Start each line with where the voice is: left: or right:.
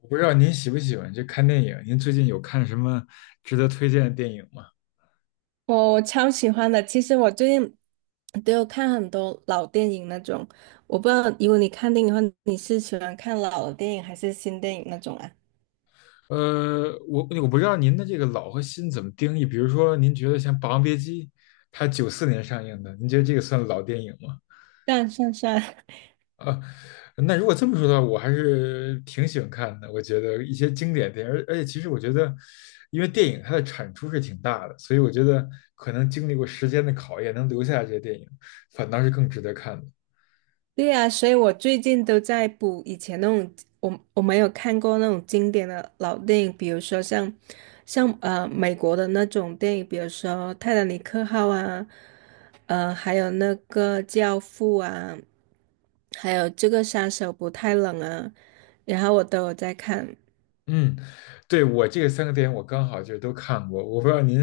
left: 我不知道您喜不喜欢这看电影，您最近有看什么值得推荐的电影吗？
right: 我超喜欢的。其实我最近都有看很多老电影那种，我不知道，如果你看电影的话，你是喜欢看老的电影还是新电影那种啊？
left: 我不知道您的这个老和新怎么定义，比如说您觉得像《霸王别姬》，它九四年上映的，您觉得这个算老电影吗？
right: 算算算，
left: 啊，那如果这么说的话，我还是挺喜欢看的。我觉得一些经典电影，而且其实我觉得，因为电影它的产出是挺大的，所以我觉得可能经历过时间的考验，能留下来这些电影，反倒是更值得看的。
right: 对呀，所以我最近都在补以前那种我没有看过那种经典的老电影，比如说像像美国的那种电影，比如说《泰坦尼克号》啊，还有那个《教父》啊，还有这个《杀手不太冷》啊，然后我都有在看。
left: 嗯，对，我这个三个电影我刚好就都看过，我不知道您，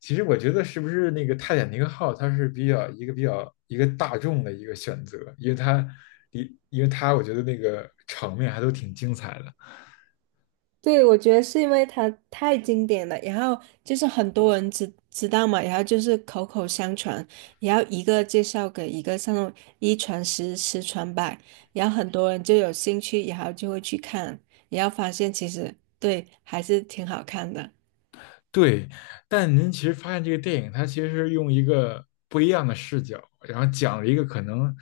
left: 其实我觉得是不是那个《泰坦尼克号》它是比较一个大众的一个选择，因为它，因为它我觉得那个场面还都挺精彩的。
right: 对，我觉得是因为它太经典了，然后就是很多人知道嘛，然后就是口口相传，然后一个介绍给一个，像那种一传十，十传百，然后很多人就有兴趣，然后就会去看，然后发现其实对还是挺好看的。
left: 对，但您其实发现这个电影，它其实是用一个不一样的视角，然后讲了一个可能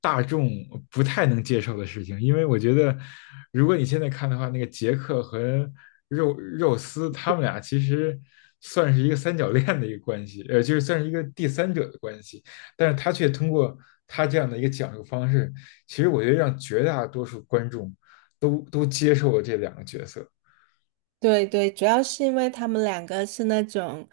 left: 大众不太能接受的事情。因为我觉得，如果你现在看的话，那个杰克和肉丝他们俩其实算是一个三角恋的一个关系，就是算是一个第三者的关系。但是他却通过他这样的一个讲述方式，其实我觉得让绝大多数观众都接受了这两个角色。
right: 对对，主要是因为他们两个是那种，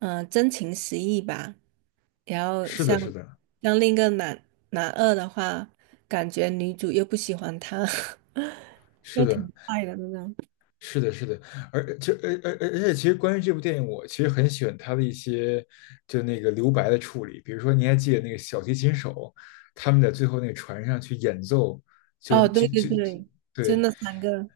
right: 嗯、真情实意吧。然后
left: 是的，
right: 像
left: 是的，
right: 像另一个男二的话，感觉女主又不喜欢他。
left: 是
right: 又挺
left: 的。
right: 快的，真的。
left: 是的，是的，而就而而而而且，其实关于这部电影，我其实很喜欢它的一些就那个留白的处理。比如说，你还记得那个小提琴手他们在最后那个船上去演奏，就
right: 哦，
left: 就
right: 对对
left: 就就
right: 对，就
left: 对，
right: 那三个，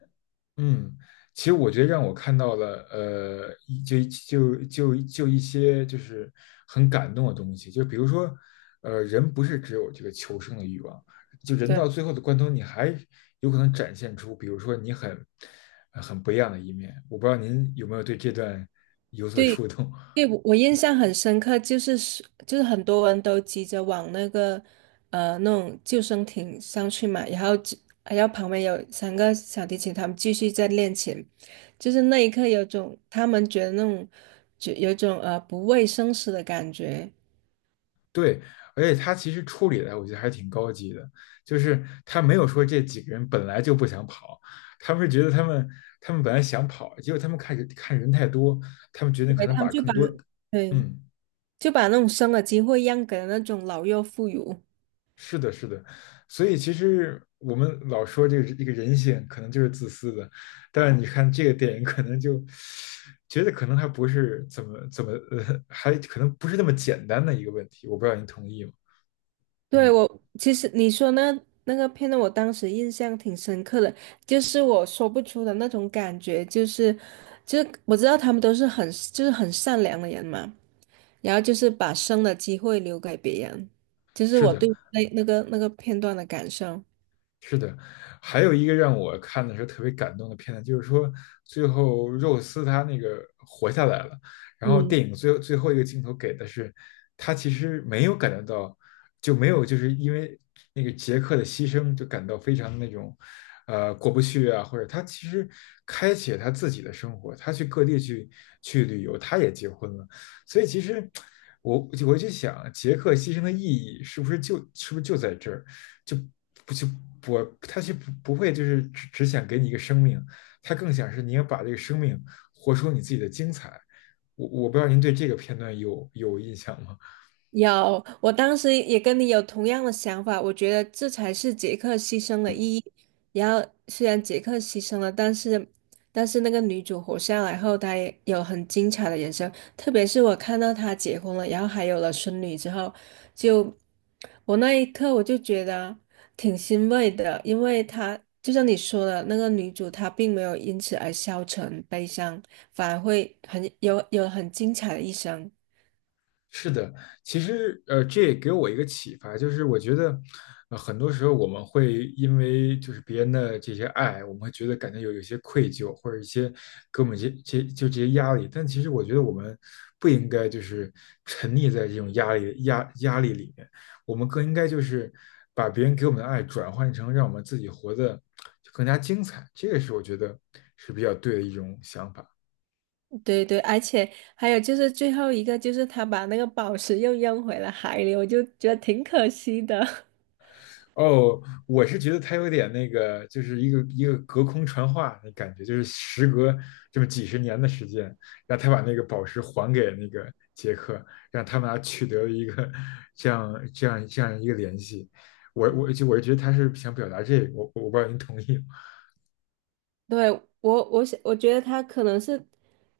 left: 嗯，其实我觉得让我看到了，呃，一就就就就一些就是很感动的东西，就比如说，呃，人不是只有这个求生的欲望，就人到
right: 对
left: 最后的关头，你还有可能展现出，比如说你很不一样的一面。我不知道您有没有对这段有所
right: 对
left: 触动。
right: 对，我印象很深刻，就是就是很多人都急着往那个那种救生艇上去嘛，然后只然后旁边有三个小提琴，他们继续在练琴，就是那一刻有种他们觉得那种就有种不畏生死的感觉，
left: 对，而且他其实处理的我觉得还挺高级的，就是他没有说这几个人本来就不想跑，他们是觉得他们本来想跑，结果他们看人太多，他们决定可
right: 对，
left: 能
right: 他们
left: 把
right: 就
left: 更
right: 把
left: 多，
right: 对
left: 嗯，
right: 就把那种生的机会让给了那种老弱妇孺。
left: 是的，是的，所以其实我们老说这个人性可能就是自私的，但是你看这个电影可能就觉得可能还不是怎么怎么呃，还可能不是那么简单的一个问题，我不知道您同意吗？
right: 对，
left: 嗯，
right: 我其实你说那那个片段，我当时印象挺深刻的，就是我说不出的那种感觉，就是就是我知道他们都是很就是很善良的人嘛，然后就是把生的机会留给别人，就是
left: 是
right: 我
left: 的，
right: 对那那个片段的感受。
left: 是的，还有一个让我看的时候特别感动的片段，就是说最后肉丝他那个活下来了，然后
right: 嗯。
left: 电影最后一个镜头给的是他其实没有感觉到，就没有就是因为那个杰克的牺牲就感到非常的那种呃过不去啊，或者他其实开启了他自己的生活，他去各地去旅游，他也结婚了，所以其实我我就想杰克牺牲的意义是不是就在这儿？就不就不他就不会就是只想给你一个生命，他更想是你要把这个生命活出你自己的精彩。我不知道您对这个片段有印象吗？
right: 有，我当时也跟你有同样的想法，我觉得这才是杰克牺牲的意义。然后虽然杰克牺牲了，但是那个女主活下来后，她也有很精彩的人生。特别是我看到她结婚了，然后还有了孙女之后，就我那一刻我就觉得挺欣慰的，因为她就像你说的，那个女主她并没有因此而消沉悲伤，反而会有很精彩的一生。
left: 是的，其实呃，这也给我一个启发，就是我觉得，呃，很多时候我们会因为就是别人的这些爱，我们会觉得感觉有些愧疚，或者一些给我们这些压力。但其实我觉得我们不应该就是沉溺在这种压力里面，我们更应该就是把别人给我们的爱转换成让我们自己活得就更加精彩，这个是我觉得是比较对的一种想法。
right: 对对，而且还有就是最后一个，就是他把那个宝石又扔回了海里，我就觉得挺可惜的。
left: 哦，我是觉得他有点那个，就是一个隔空传话的感觉，就是时隔这么几十年的时间，让他把那个宝石还给那个杰克，让他们俩取得了一个这样一个联系。我觉得他是想表达这个，我不知道您同意。
right: 对，我，我想，我觉得他可能是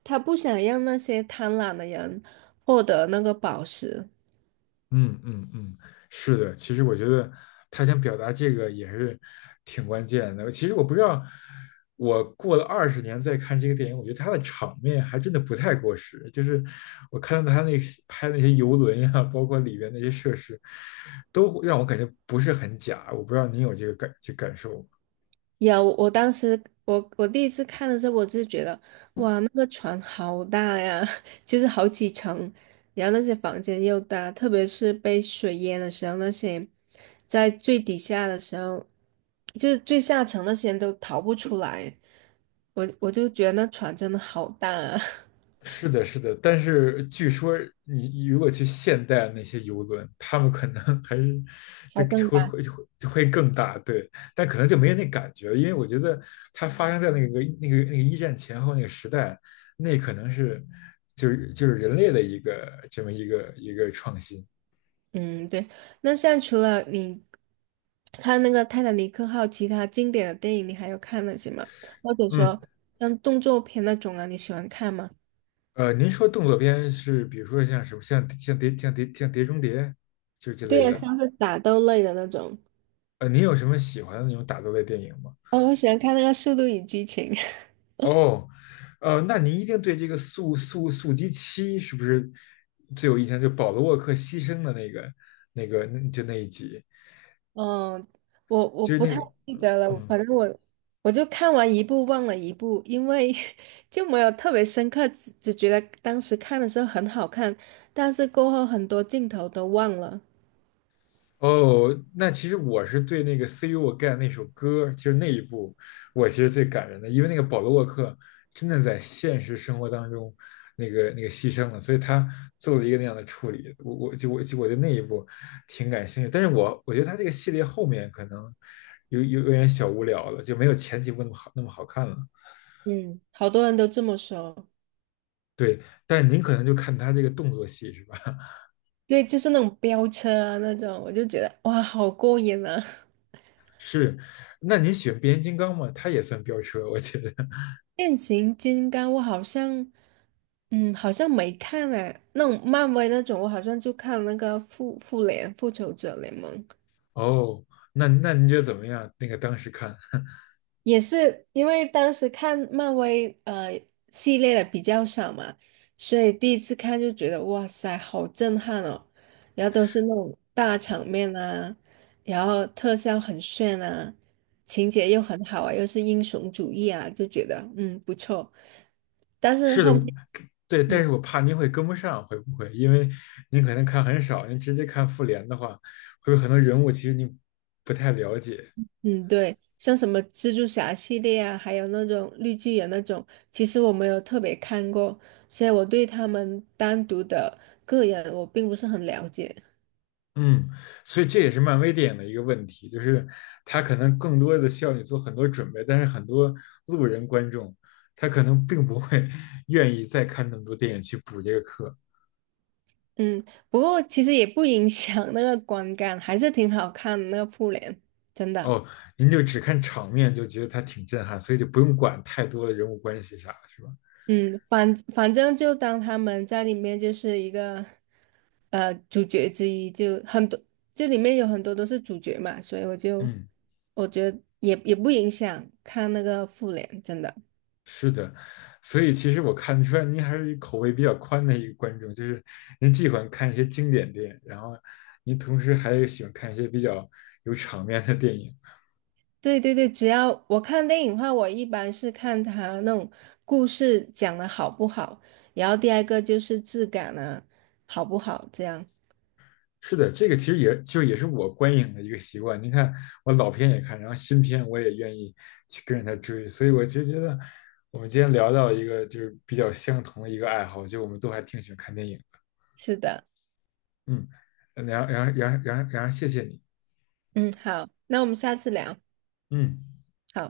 right: 他不想让那些贪婪的人获得那个宝石。
left: 嗯嗯嗯，是的，其实我觉得他想表达这个也是挺关键的。其实我不知道，我过了二十年再看这个电影，我觉得他的场面还真的不太过时。就是我看到他那些拍那些游轮呀、包括里边那些设施，都让我感觉不是很假。我不知道你有这个感受吗？
right: 有，我当时我第一次看的时候，我就觉得，哇，那个船好大呀，就是好几层，然后那些房间又大，特别是被水淹的时候，那些在最底下的时候，就是最下层那些人都逃不出来，我就觉得那船真的好大啊，
left: 是的，是的，但是据说你如果去现代那些游轮，他们可能 还是 就
right: 还
left: 就
right: 更
left: 会
right: 大。
left: 会就会就会更大，对，但可能就没有那感觉了，因为我觉得它发生在那个那个一战前后那个时代，那可能是就是人类的一个这么一个创新。
right: 嗯，对。那像除了你看那个《泰坦尼克号》，其他经典的电影你还有看那些吗？或者
left: 嗯，
right: 说像动作片那种啊，你喜欢看吗？
left: 呃，您说动作片是比如说像什么像碟中谍就这
right: 对
left: 类
right: 呀，
left: 的，
right: 像是打斗类的那种。
left: 呃，您有什么喜欢的那种打斗类电影吗？
right: 哦，我喜欢看那个《速度与激情》。
left: 哦，呃，那您一定对这个速速速激七是不是最有印象？就保罗沃克牺牲的那个、那个、那就那一集，
right: 嗯，我
left: 就是
right: 不
left: 那
right: 太
left: 个，
right: 记得了，
left: 嗯。
right: 反正我就看完一部忘了一部，因为 就没有特别深刻，只觉得当时看的时候很好看，但是过后很多镜头都忘了。
left: 哦，那其实我是对那个《See You Again》那首歌，就是那一部，我其实最感人的，因为那个保罗沃克真的在现实生活当中，那个那个牺牲了，所以他做了一个那样的处理。我对那一部挺感兴趣，但是我觉得他这个系列后面可能有点小无聊了，就没有前几部那么好看了。
right: 嗯，好多人都这么说。
left: 对，但是您可能就看他这个动作戏是吧？
right: 对，就是那种飙车啊那种，我就觉得哇，好过瘾啊！
left: 是，那您喜欢变形金刚吗？他也算飙车，我觉得。
right: 变形金刚我好像，嗯，好像没看哎、那种漫威那种，我好像就看那个复仇者联盟。
left: 哦，那您觉得怎么样？那个当时看
right: 也是因为当时看漫威系列的比较少嘛，所以第一次看就觉得哇塞，好震撼哦！然后都是那种大场面啊，然后特效很炫啊，情节又很好啊，又是英雄主义啊，就觉得嗯不错。但是
left: 是的，
right: 后
left: 我
right: 面。
left: 对，但
right: 嗯。
left: 是我怕您会跟不上，会不会？因为您可能看很少，您直接看复联的话，会有很多人物其实您不太了解。
right: 嗯，对，像什么蜘蛛侠系列啊，还有那种绿巨人那种，其实我没有特别看过，所以我对他们单独的个人我并不是很了解。
left: 嗯，所以这也是漫威电影的一个问题，就是它可能更多的需要你做很多准备，但是很多路人观众他可能并不会 愿意再看那么多电影去补这个课。
right: 嗯，不过其实也不影响那个观感，还是挺好看的那个复联，真的。
left: 哦，您就只看场面就觉得它挺震撼，所以就不用管太多的人物关系啥，是吧？
right: 嗯，反正就当他们在里面就是一个主角之一，就很多，就里面有很多都是主角嘛，所以我就
left: 嗯，
right: 我觉得也不影响看那个复联，真的。
left: 是的，所以其实我看出来您还是一口味比较宽的一个观众，就是您既喜欢看一些经典电影，然后您同时还喜欢看一些比较有场面的电影。
right: 对对对，只要我看电影的话，我一般是看它那种故事讲的好不好，然后第二个就是质感啊，好不好？这样，
left: 是的，这个其实也是我观影的一个习惯。您看，我老片也看，然后新片我也愿意去跟着他追，所以我就觉得我们今天聊到一个就是比较相同的一个爱好，就我们都还挺喜欢看电影的。
right: 是的，
left: 嗯，谢谢你。
right: 嗯，好，那我们下次聊。
left: 嗯。
right: 好。